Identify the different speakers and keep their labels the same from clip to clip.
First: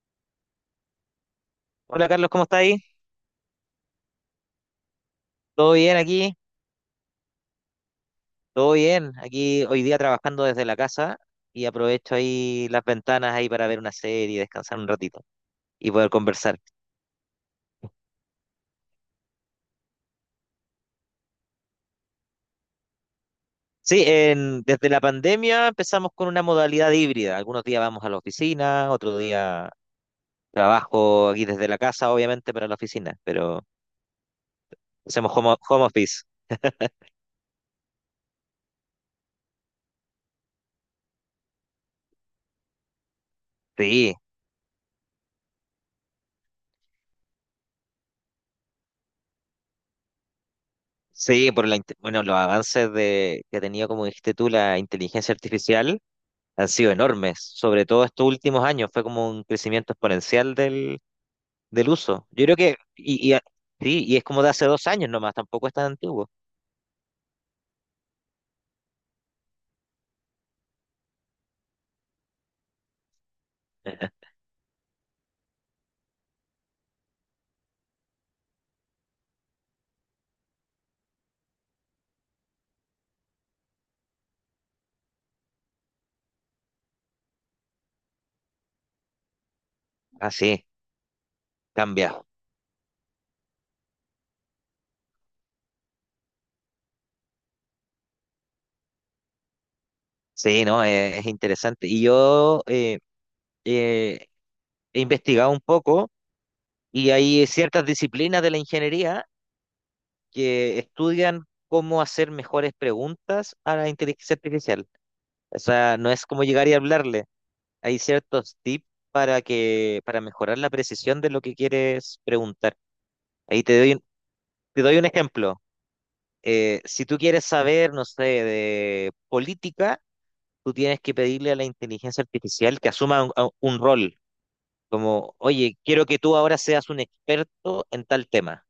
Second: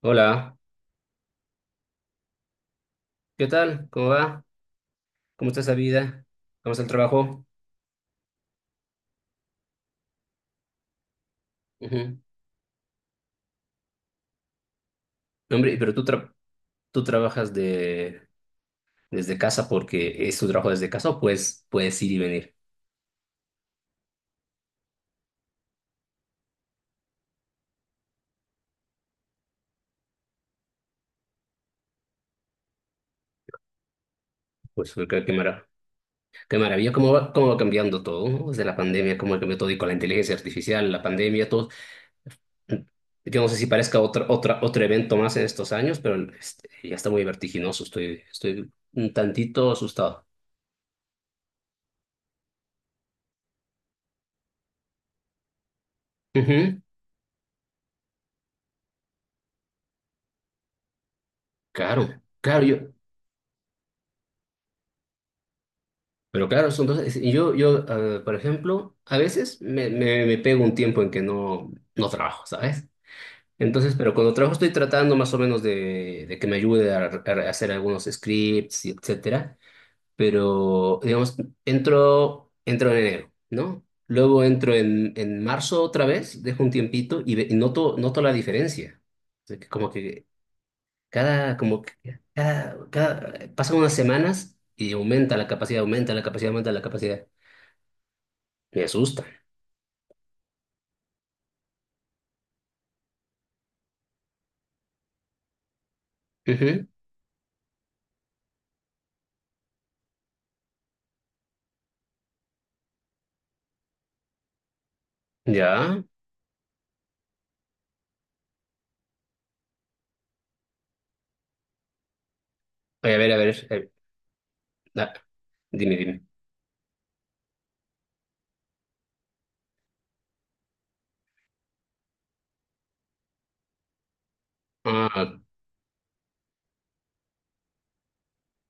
Speaker 1: Hola,
Speaker 2: Hola Carlos, ¿cómo está ahí?
Speaker 1: ¿qué tal? ¿Cómo va? ¿Cómo está
Speaker 2: ¿Todo
Speaker 1: esa
Speaker 2: bien
Speaker 1: vida?
Speaker 2: aquí?
Speaker 1: ¿Cómo está el trabajo?
Speaker 2: Todo bien. Aquí hoy día trabajando desde la casa y aprovecho
Speaker 1: Ujú.
Speaker 2: ahí las ventanas ahí para ver una serie, descansar un ratito
Speaker 1: No, hombre,
Speaker 2: y
Speaker 1: pero tú,
Speaker 2: poder
Speaker 1: tra-
Speaker 2: conversar.
Speaker 1: tú trabajas desde casa porque es tu trabajo desde casa o puedes ir y venir.
Speaker 2: Sí, desde la pandemia empezamos con una modalidad híbrida. Algunos días vamos a la oficina, otro día trabajo aquí desde la casa, obviamente, para la oficina, pero
Speaker 1: Pues qué, qué,
Speaker 2: hacemos
Speaker 1: mara-
Speaker 2: home office.
Speaker 1: Qué maravilla, cómo va cambiando todo, ¿no? Desde la pandemia, cómo ha cambiado todo y con la inteligencia artificial, la pandemia, todo. Yo no sé si parezca
Speaker 2: Sí,
Speaker 1: otro evento más en estos años, pero este, ya está muy vertiginoso, estoy un tantito asustado.
Speaker 2: sí, bueno, los avances que ha tenido, como dijiste tú, la inteligencia artificial han
Speaker 1: Ujú.
Speaker 2: sido enormes, sobre todo estos últimos años, fue como un crecimiento exponencial del
Speaker 1: Claro,
Speaker 2: uso. Yo creo
Speaker 1: claro,
Speaker 2: que,
Speaker 1: yo.
Speaker 2: y, y, a- sí, y es como de hace dos años nomás, tampoco es tan antiguo.
Speaker 1: Pero claro, son dos. Y yo, por ejemplo, a veces me pego un tiempo en que no trabajo, ¿sabes? Entonces, pero cuando trabajo estoy tratando más o menos de que me ayude a hacer algunos scripts, y etcétera. Pero, digamos, entro en enero, ¿no? Luego entro en marzo otra vez, dejo un tiempito y noto la diferencia. O sea, que como que
Speaker 2: Ah, sí,
Speaker 1: cada, como que
Speaker 2: cambia.
Speaker 1: cada pasan unas semanas y aumenta la capacidad, aumenta la capacidad, aumenta la capacidad. Me asusta.
Speaker 2: Sí, no, es interesante. Y yo eh, he investigado un poco
Speaker 1: Ujú.
Speaker 2: y hay ciertas disciplinas de la ingeniería que estudian cómo hacer mejores preguntas a la inteligencia artificial. O sea,
Speaker 1: Ya.
Speaker 2: no es como llegar y hablarle, hay ciertos tips para mejorar la precisión de lo que quieres preguntar.
Speaker 1: Oye, a ver, a
Speaker 2: Ahí
Speaker 1: ver.
Speaker 2: te doy, un- Te doy un
Speaker 1: Ah,
Speaker 2: ejemplo.
Speaker 1: Dime, dime.
Speaker 2: Si tú quieres saber, no sé, de política, tú tienes que pedirle a la inteligencia artificial que asuma un rol, como,
Speaker 1: Ah,
Speaker 2: oye, quiero que tú ahora seas un experto en tal tema.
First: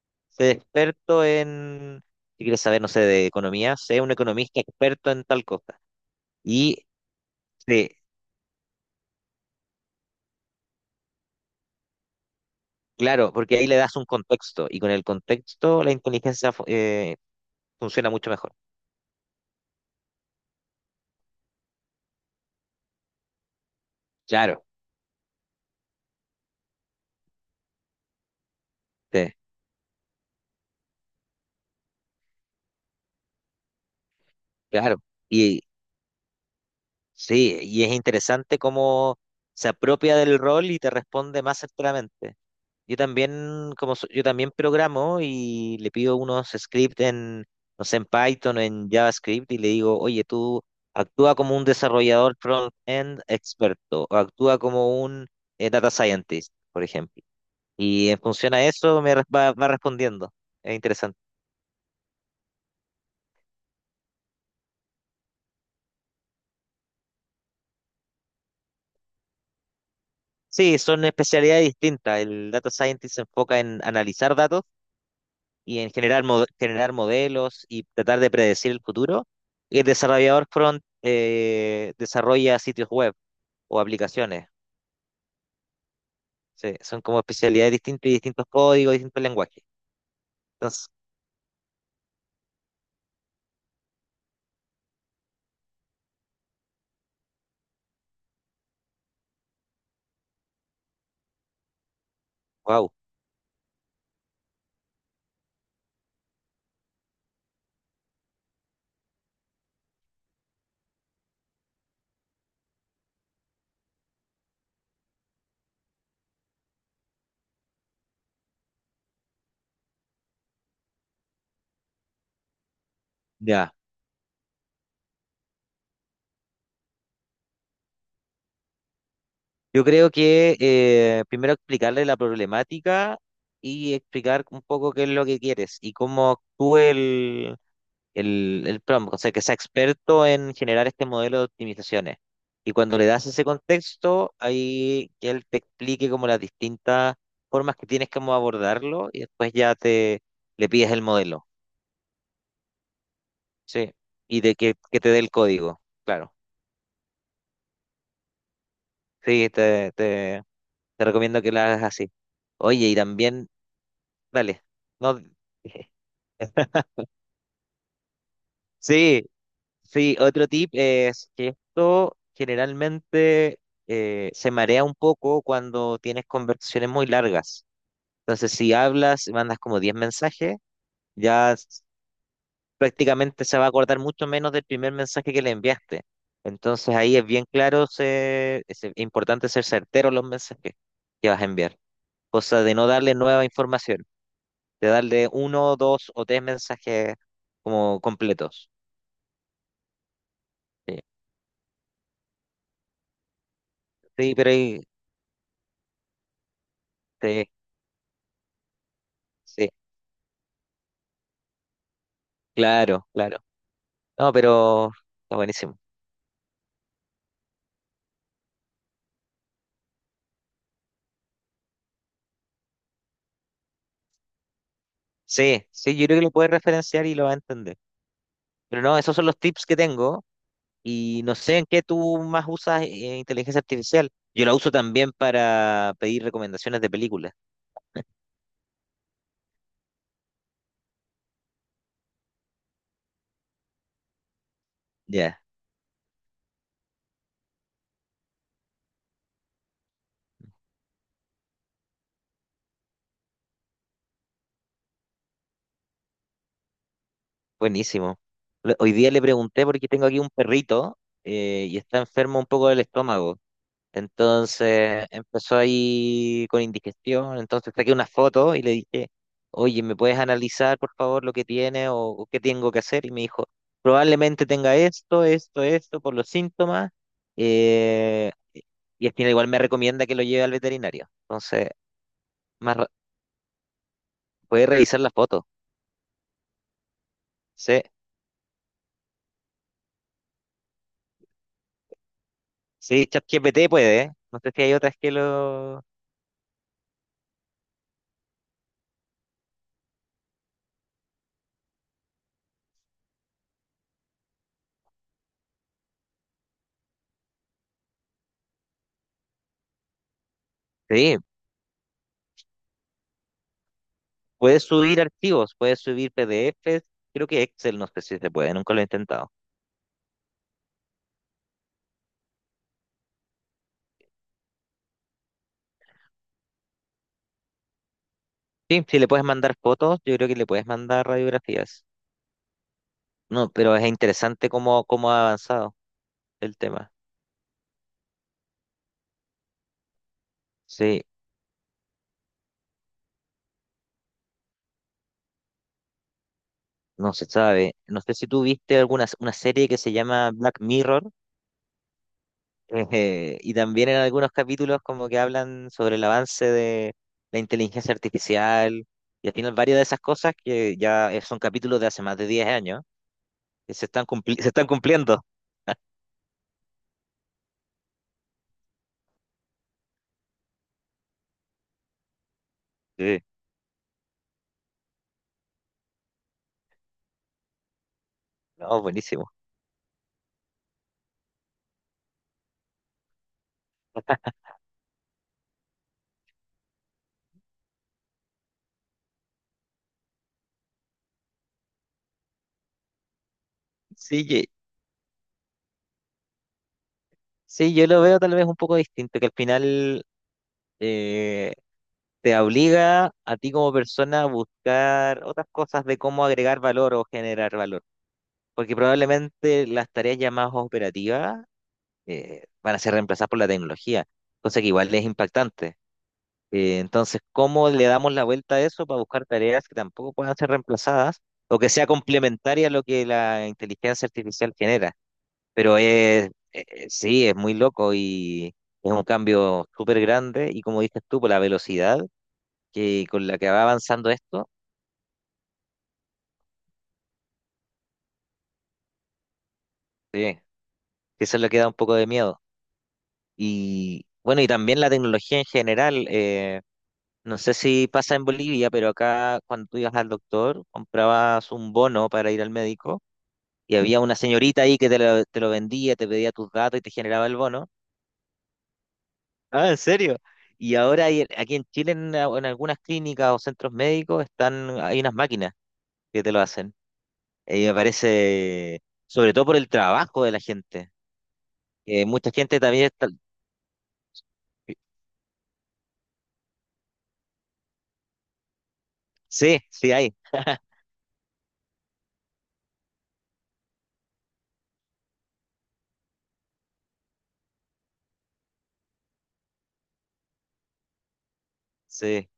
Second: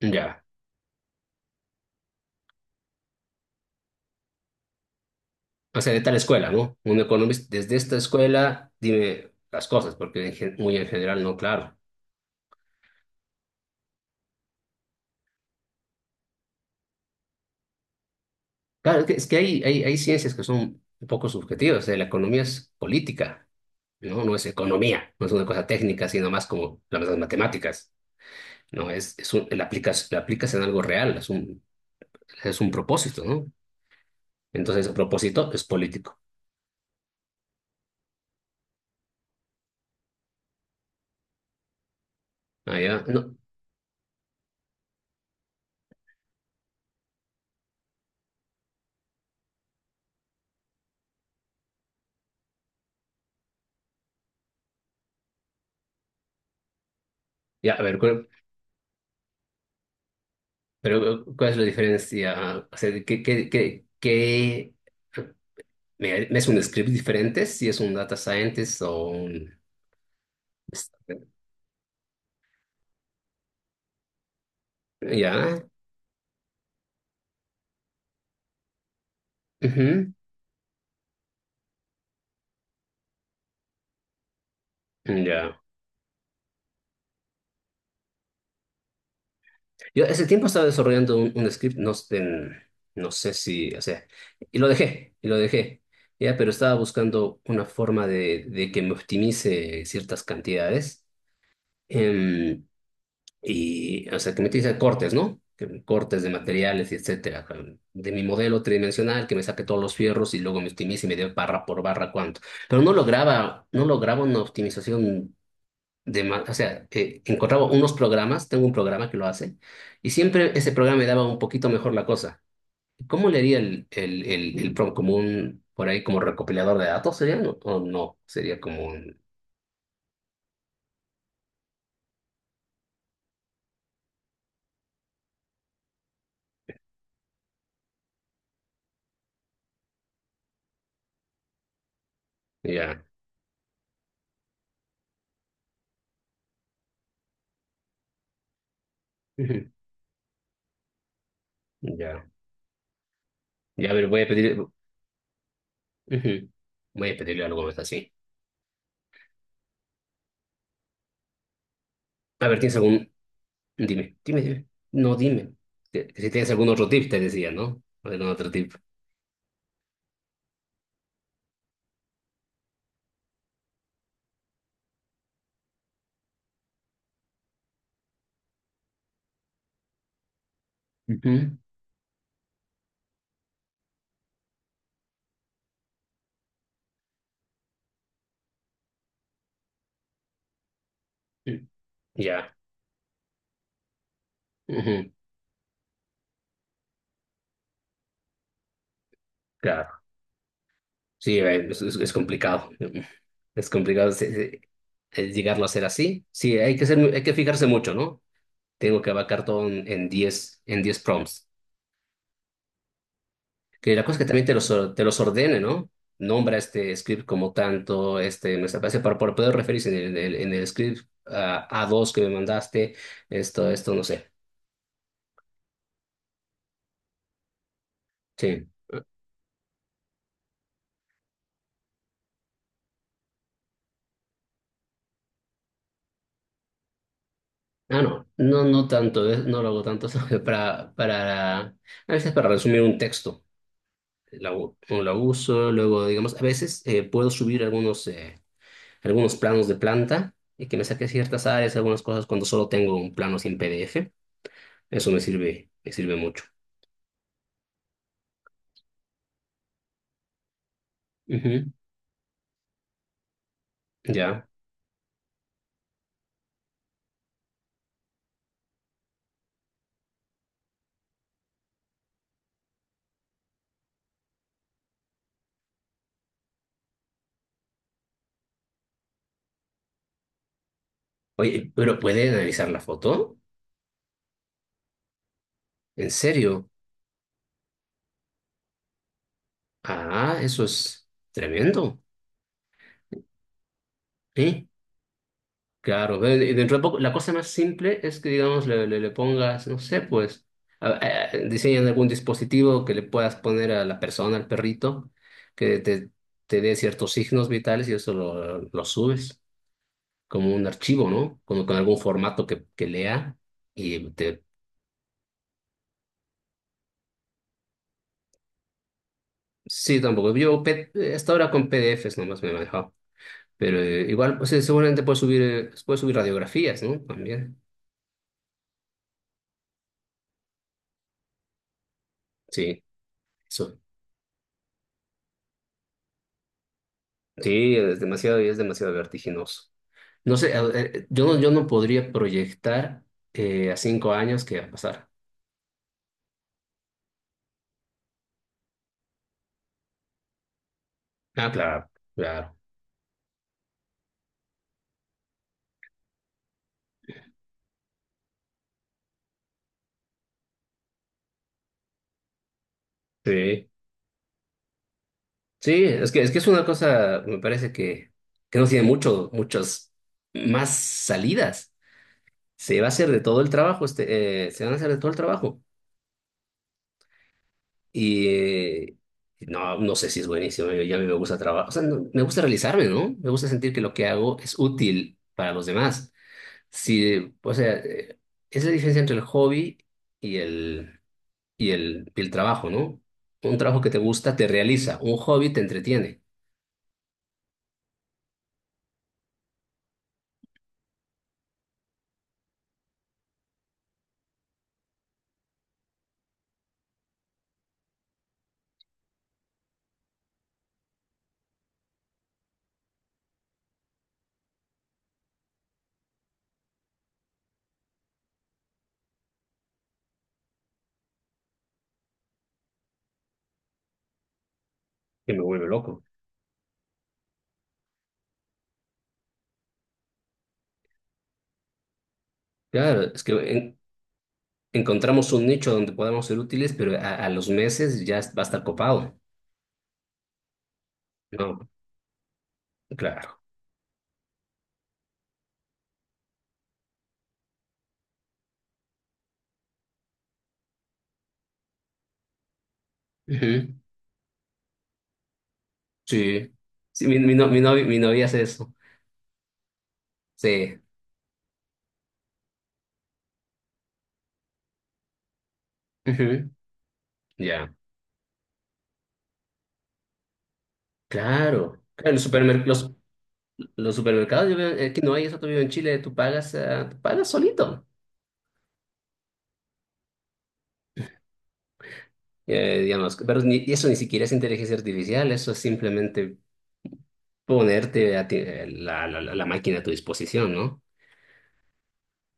Speaker 1: ya.
Speaker 2: Sé experto en, si quieres saber, no sé, de economía, sé un economista experto en tal
Speaker 1: O
Speaker 2: cosa.
Speaker 1: sea, de tal escuela, ¿no?
Speaker 2: Y
Speaker 1: Un economista, desde
Speaker 2: sí,
Speaker 1: esta escuela, dime las cosas, porque muy en general no, claro.
Speaker 2: claro, porque ahí le das un contexto y con el contexto la inteligencia funciona mucho mejor.
Speaker 1: Claro, es que hay ciencias que son un poco subjetivas. O sea, la economía es política, ¿no? No es
Speaker 2: Claro,
Speaker 1: economía, no es una cosa técnica, sino más como las matemáticas, ¿no?
Speaker 2: sí,
Speaker 1: La aplicas en algo real, es un propósito, ¿no? Entonces, el
Speaker 2: claro.
Speaker 1: propósito
Speaker 2: Y
Speaker 1: es político.
Speaker 2: sí, y es interesante cómo se apropia del rol y te responde más certeramente.
Speaker 1: Ah,
Speaker 2: Yo
Speaker 1: ya, no.
Speaker 2: también, yo también programo y le pido unos scripts en, no sé, en Python o en JavaScript y le digo, oye, tú actúa como un desarrollador front-end experto o actúa como un data scientist, por ejemplo.
Speaker 1: Ya, a ver,
Speaker 2: Y en función a eso va respondiendo. Es interesante.
Speaker 1: pero ¿cuál es la diferencia? O sea, ¿ me es un script diferente si es un data scientist o un...?
Speaker 2: Sí, son especialidades distintas. El data scientist se enfoca en analizar datos
Speaker 1: Ya.
Speaker 2: y en generar modelos y tratar de predecir el futuro. Y el
Speaker 1: Ujú.
Speaker 2: desarrollador front desarrolla sitios web o aplicaciones.
Speaker 1: Ya.
Speaker 2: Sí, son como especialidades distintas y distintos códigos, distintos lenguajes.
Speaker 1: Yo ese tiempo estaba
Speaker 2: Entonces,
Speaker 1: desarrollando un script, no, sé en- no sé si, o sea, y y lo dejé. Ya, pero estaba buscando una forma de que me optimice ciertas cantidades. em,
Speaker 2: wow,
Speaker 1: Y, o sea, que me a cortes, ¿no? Cortes de materiales y etcétera. De mi modelo tridimensional, que me saque todos los fierros y luego me optimice y me dé barra por barra cuánto. Pero no lograba una optimización de más. O sea, encontraba unos programas, tengo un programa que lo hace, y siempre ese programa me daba un poquito mejor la cosa. ¿Cómo le haría
Speaker 2: ya.
Speaker 1: el prompt como un, por ahí, como recopilador de datos? ¿Sería? ¿No? ¿O no? Sería como un.
Speaker 2: Yo creo que primero explicarle la problemática y explicar un poco qué es lo que quieres y cómo actúa el prompt, o sea, que sea experto en generar este modelo de optimizaciones. Y cuando
Speaker 1: Ya.
Speaker 2: le das ese contexto, ahí que él te explique como las distintas formas que tienes como abordarlo y después
Speaker 1: Ujú.
Speaker 2: ya te le pides el modelo,
Speaker 1: Ya. Ya, a
Speaker 2: ¿sí?
Speaker 1: ver, voy a
Speaker 2: Y de
Speaker 1: pedir.
Speaker 2: que te dé el código, claro.
Speaker 1: Ujú. Voy a pedirle algo más así.
Speaker 2: Sí, te recomiendo que lo hagas así.
Speaker 1: A ver, ¿tienes
Speaker 2: Oye, y
Speaker 1: algún...?
Speaker 2: también,
Speaker 1: Dime, dime,
Speaker 2: dale,
Speaker 1: dime. No,
Speaker 2: no,
Speaker 1: dime. Si tienes algún otro tip, te decía, ¿no? Algún otro tip.
Speaker 2: sí, sí, otro tip es que esto generalmente se marea un poco cuando tienes conversaciones muy largas. Entonces, si hablas, mandas como 10 mensajes, ya
Speaker 1: Ujú.
Speaker 2: s- prácticamente se va a acordar mucho menos del primer mensaje que le enviaste. Entonces, ahí es bien claro, se- es importante ser certero en los mensajes que vas a
Speaker 1: Sí.
Speaker 2: enviar.
Speaker 1: Ya.
Speaker 2: Cosa de no darle nueva información, de
Speaker 1: Ujú.
Speaker 2: darle uno, dos o tres mensajes como completos.
Speaker 1: Claro.
Speaker 2: Sí,
Speaker 1: Sí, es complicado. Es complicado
Speaker 2: sí, pero ahí...
Speaker 1: llegarlo a ser así. Sí, hay que ser, hay que
Speaker 2: sí.
Speaker 1: fijarse mucho, ¿no? Tengo que abarcar todo
Speaker 2: Sí.
Speaker 1: en 10, en 10 prompts.
Speaker 2: Claro, claro.
Speaker 1: Que la cosa es que
Speaker 2: No,
Speaker 1: también te los,
Speaker 2: pero
Speaker 1: te los
Speaker 2: está
Speaker 1: ordene,
Speaker 2: buenísimo.
Speaker 1: ¿no? Nombra este script como tanto, este, me parece, para poder referirse en el script a dos que me mandaste, esto, no sé.
Speaker 2: Sí, sí, yo creo que lo puedes referenciar y lo va a entender.
Speaker 1: Sí.
Speaker 2: Pero no, esos son los tips que tengo y no sé en qué tú más usas inteligencia artificial. Yo la uso también para pedir recomendaciones de películas.
Speaker 1: Ah, no, no, no tanto, no lo hago tanto, solo para, a veces para resumir un texto, o la
Speaker 2: Ya,
Speaker 1: uso, luego, digamos, a veces puedo subir algunos planos de planta y que me saque ciertas áreas, algunas cosas cuando solo tengo un plano sin PDF, eso me sirve mucho.
Speaker 2: buenísimo. Hoy día le pregunté porque tengo aquí un perrito
Speaker 1: Ujú.
Speaker 2: y está enfermo un poco del estómago.
Speaker 1: Ya.
Speaker 2: Entonces empezó ahí con indigestión, entonces saqué una foto y le dije, oye, ¿me puedes analizar por favor lo que tiene o qué tengo que hacer? Y me dijo, probablemente tenga esto, esto, esto por los síntomas. eh, y al final igual me recomienda que lo lleve al veterinario. Entonces,
Speaker 1: Oye, pero ¿puede analizar
Speaker 2: más
Speaker 1: la
Speaker 2: ra-
Speaker 1: foto?
Speaker 2: puede revisar la foto.
Speaker 1: ¿En serio?
Speaker 2: Sí,
Speaker 1: Ah, eso es tremendo.
Speaker 2: sí, ChatGPT puede, ¿eh? No sé si
Speaker 1: Sí,
Speaker 2: hay otras que lo...
Speaker 1: claro. Y dentro de poco, la cosa más simple es que, digamos, le pongas, no sé, pues, a- diseñan algún dispositivo que le puedas poner a la persona, al perrito, que te, te dé ciertos signos vitales y eso lo subes como un archivo,
Speaker 2: Sí,
Speaker 1: ¿no? Con algún formato que lea y te...
Speaker 2: puedes subir archivos, puedes subir PDFs. Creo que Excel, no sé si se puede, nunca lo he intentado.
Speaker 1: Sí, tampoco. Hasta ahora con PDFs nomás me he manejado. Pero igual, pues, puedes subir radiografías, ¿no? También.
Speaker 2: Sí, si le puedes mandar fotos, yo creo que le puedes mandar radiografías.
Speaker 1: Sí,
Speaker 2: No, pero
Speaker 1: eso.
Speaker 2: es interesante cómo, cómo ha avanzado el tema.
Speaker 1: Sí, es demasiado vertiginoso. No sé,
Speaker 2: Sí,
Speaker 1: yo no podría proyectar a 5 años qué va a pasar.
Speaker 2: no se sabe. No sé si tú viste alguna una serie que se llama Black Mirror,
Speaker 1: Ah, claro, claro.
Speaker 2: y también en algunos capítulos como que hablan sobre el avance de la inteligencia artificial, y al final varias de esas cosas que ya son capítulos de hace más de 10 años,
Speaker 1: Sí.
Speaker 2: que se están cumpliendo.
Speaker 1: Sí, es que es una cosa, me parece que no tiene mucho, muchas más salidas. Se va a hacer de
Speaker 2: Sí,
Speaker 1: todo el trabajo, se van a hacer de todo el trabajo. Y
Speaker 2: no, buenísimo.
Speaker 1: no, no sé si es buenísimo, ya a mí me gusta trabajar, o sea, me gusta realizarme, ¿no? Me gusta sentir que lo que hago es útil para los demás. Sí, o sea, es la diferencia entre el hobby y el, y el trabajo, ¿no? Un trabajo que te
Speaker 2: Sí,
Speaker 1: gusta te realiza, un hobby te entretiene,
Speaker 2: sí, yo lo veo tal vez un poco distinto, que al final eh, te obliga a ti como persona a buscar otras cosas de cómo agregar valor o generar valor, porque probablemente las tareas ya más operativas van a ser reemplazadas por la tecnología, cosa que igual es impactante. Entonces, ¿cómo le damos la vuelta a eso para buscar tareas que tampoco puedan ser reemplazadas o que sea complementaria a lo que la inteligencia artificial genera?
Speaker 1: que me vuelve
Speaker 2: Pero
Speaker 1: loco.
Speaker 2: es, sí, es muy loco y es un cambio súper grande y como dices tú, por la velocidad
Speaker 1: Claro,
Speaker 2: que
Speaker 1: es
Speaker 2: con
Speaker 1: que
Speaker 2: la que va avanzando esto,
Speaker 1: encontramos un nicho donde podamos ser útiles, pero a los meses ya va a estar copado.
Speaker 2: sí, que eso es lo que
Speaker 1: No,
Speaker 2: da un poco de miedo.
Speaker 1: claro.
Speaker 2: Y bueno, y también la tecnología en general, no sé si pasa en Bolivia, pero acá cuando tú ibas al doctor, comprabas un bono para ir al médico
Speaker 1: Ujú.
Speaker 2: y había una señorita ahí que te lo vendía, te pedía tus
Speaker 1: Sí.
Speaker 2: datos y te
Speaker 1: Sí, mi,
Speaker 2: generaba
Speaker 1: mi,
Speaker 2: el
Speaker 1: no-
Speaker 2: bono.
Speaker 1: mi novia hace eso.
Speaker 2: Ah, ¿en serio? Y
Speaker 1: Sí,
Speaker 2: aquí en Chile, en algunas clínicas o centros médicos, están, hay unas máquinas que te lo
Speaker 1: ujú.
Speaker 2: hacen. Y
Speaker 1: Ya.
Speaker 2: me parece, sobre todo por el trabajo de la gente
Speaker 1: Claro.
Speaker 2: que
Speaker 1: Claro,
Speaker 2: mucha gente también
Speaker 1: los supermercados, yo veo, que no hay eso todavía en Chile, tú pagas solito,
Speaker 2: sí, sí hay.
Speaker 1: digamos, pero eso ni siquiera es inteligencia artificial, eso es simplemente ponerte a ti- la, la, la la máquina a tu disposición, ¿no?
Speaker 2: Sí.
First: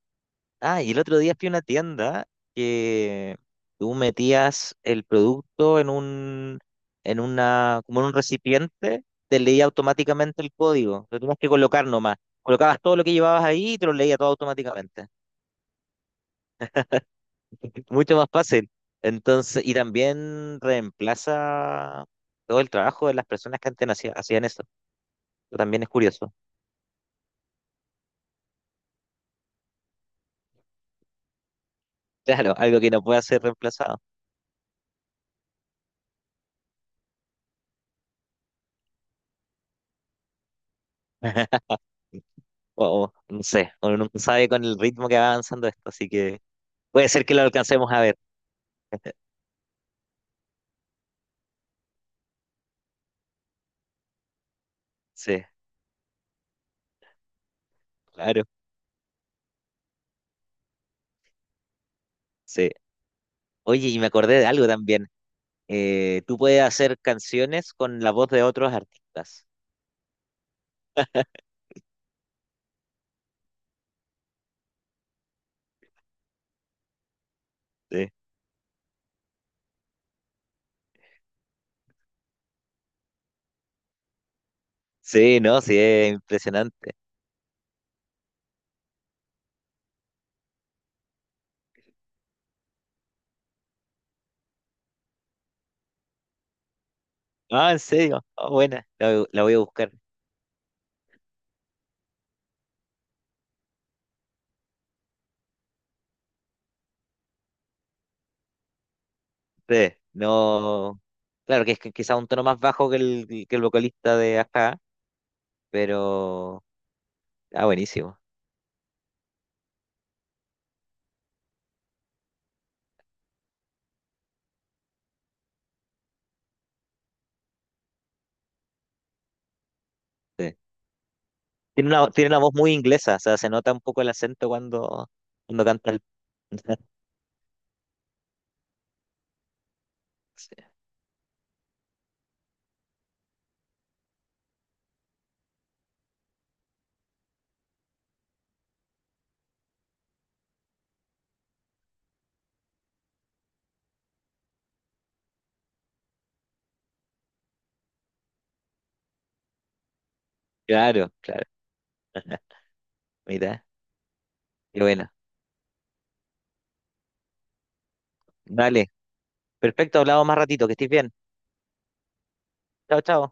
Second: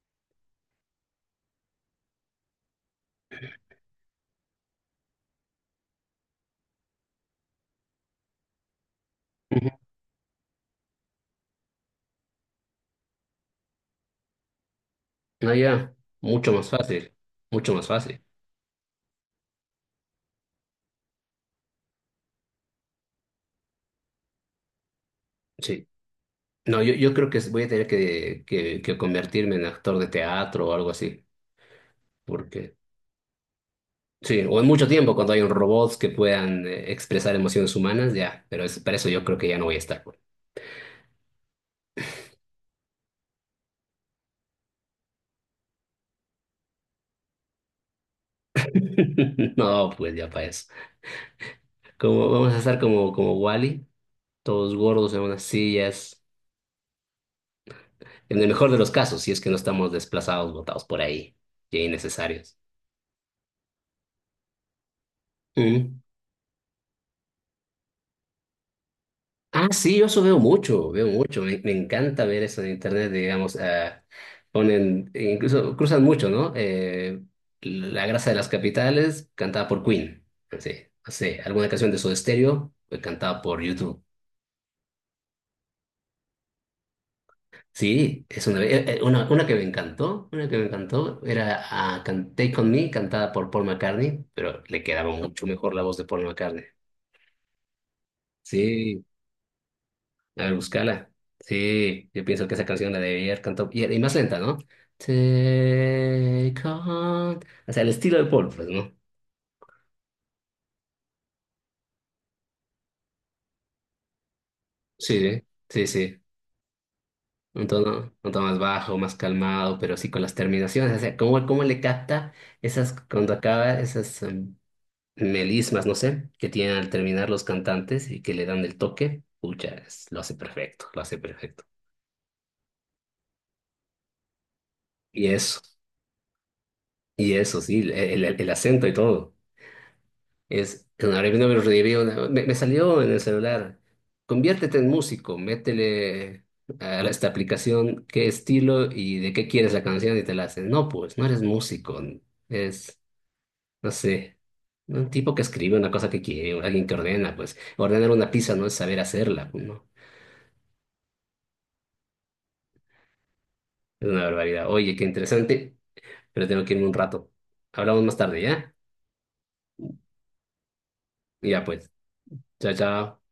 Speaker 2: Ah, y el otro día fui a una tienda que tú metías el producto en una, como en un recipiente, te leía
Speaker 1: Ujú.
Speaker 2: automáticamente el código. Lo tenías que colocar nomás. Colocabas todo lo que llevabas ahí y te lo leía todo automáticamente.
Speaker 1: No, ya, mucho más fácil, mucho más
Speaker 2: Mucho
Speaker 1: fácil,
Speaker 2: más fácil. Entonces, y también reemplaza todo el trabajo de las personas que antes no hacían eso. Eso también
Speaker 1: sí.
Speaker 2: es curioso.
Speaker 1: No, yo creo que voy a tener que convertirme en actor de teatro o algo así,
Speaker 2: Claro,
Speaker 1: porque
Speaker 2: algo que no puede ser reemplazado.
Speaker 1: sí, o en mucho tiempo, cuando hay un robots que puedan expresar emociones humanas, ya, pero es, para eso yo creo que ya no voy a estar, pues.
Speaker 2: O, o no sé, uno nunca sabe con el ritmo que va avanzando esto, así que puede ser que lo alcancemos a ver.
Speaker 1: No, pues ya para eso. Como, vamos a estar como Wally, todos gordos en unas
Speaker 2: Sí,
Speaker 1: sillas, en
Speaker 2: claro,
Speaker 1: el mejor de los casos, si es que no estamos desplazados, botados por ahí, ya innecesarios.
Speaker 2: sí. Oye, y me acordé de algo también. Tú puedes hacer canciones con la voz de otros artistas.
Speaker 1: Ah, sí, yo eso veo mucho, veo mucho. Me encanta ver eso en internet, digamos. Ponen, e incluso cruzan mucho, ¿no? La
Speaker 2: Sí.
Speaker 1: grasa de las capitales, cantada por Queen. Sí, no sé, alguna canción de Soda Stereo, fue cantada por YouTube.
Speaker 2: Sí, no, sí, es impresionante.
Speaker 1: Sí, es una que me encantó, era Take On Me, cantada por Paul McCartney, pero le quedaba mucho mejor la voz de Paul McCartney.
Speaker 2: Ah, en serio. Ah, buena,
Speaker 1: Sí.
Speaker 2: voy la voy a buscar.
Speaker 1: A ver, búscala. Sí, yo pienso que esa canción la debía haber cantado. Y más lenta, ¿no? Take on. O sea, el estilo de Paul, pues, ¿no?
Speaker 2: Sí, no. Claro que es que quizá un tono más bajo que que el vocalista de acá,
Speaker 1: Sí, sí, sí.
Speaker 2: pero. Ah, buenísimo.
Speaker 1: Un tono más bajo, más calmado, pero sí con las terminaciones. O sea, cómo le capta esas, cuando acaba, esas melismas, no sé, que tienen al terminar los cantantes y que le dan el toque? Pucha, lo hace
Speaker 2: Sí.
Speaker 1: perfecto, lo hace perfecto.
Speaker 2: Tiene una voz muy inglesa, o sea, se nota un poco el acento cuando,
Speaker 1: Y eso,
Speaker 2: cuando canta el...
Speaker 1: y eso, sí, el acento y todo.
Speaker 2: Sí.
Speaker 1: Es, claro, y no me lo reviví me salió en el celular. Conviértete en músico, métele a esta aplicación qué estilo y de qué quieres la canción y te la hacen. No, pues, no eres músico, es, no sé, un tipo que escribe una cosa que quiere, o alguien que ordena, pues, ordenar una pizza no es saber hacerla, pues, no,
Speaker 2: Claro, claro. Mira,
Speaker 1: es una barbaridad.
Speaker 2: qué
Speaker 1: Oye, qué
Speaker 2: bueno.
Speaker 1: interesante, pero tengo que irme un rato. Hablamos más tarde, ¿ya?
Speaker 2: Vale, perfecto, hablamos más ratito, que estés bien.
Speaker 1: Ya, pues, chao,
Speaker 2: Chao,
Speaker 1: chao.
Speaker 2: chao.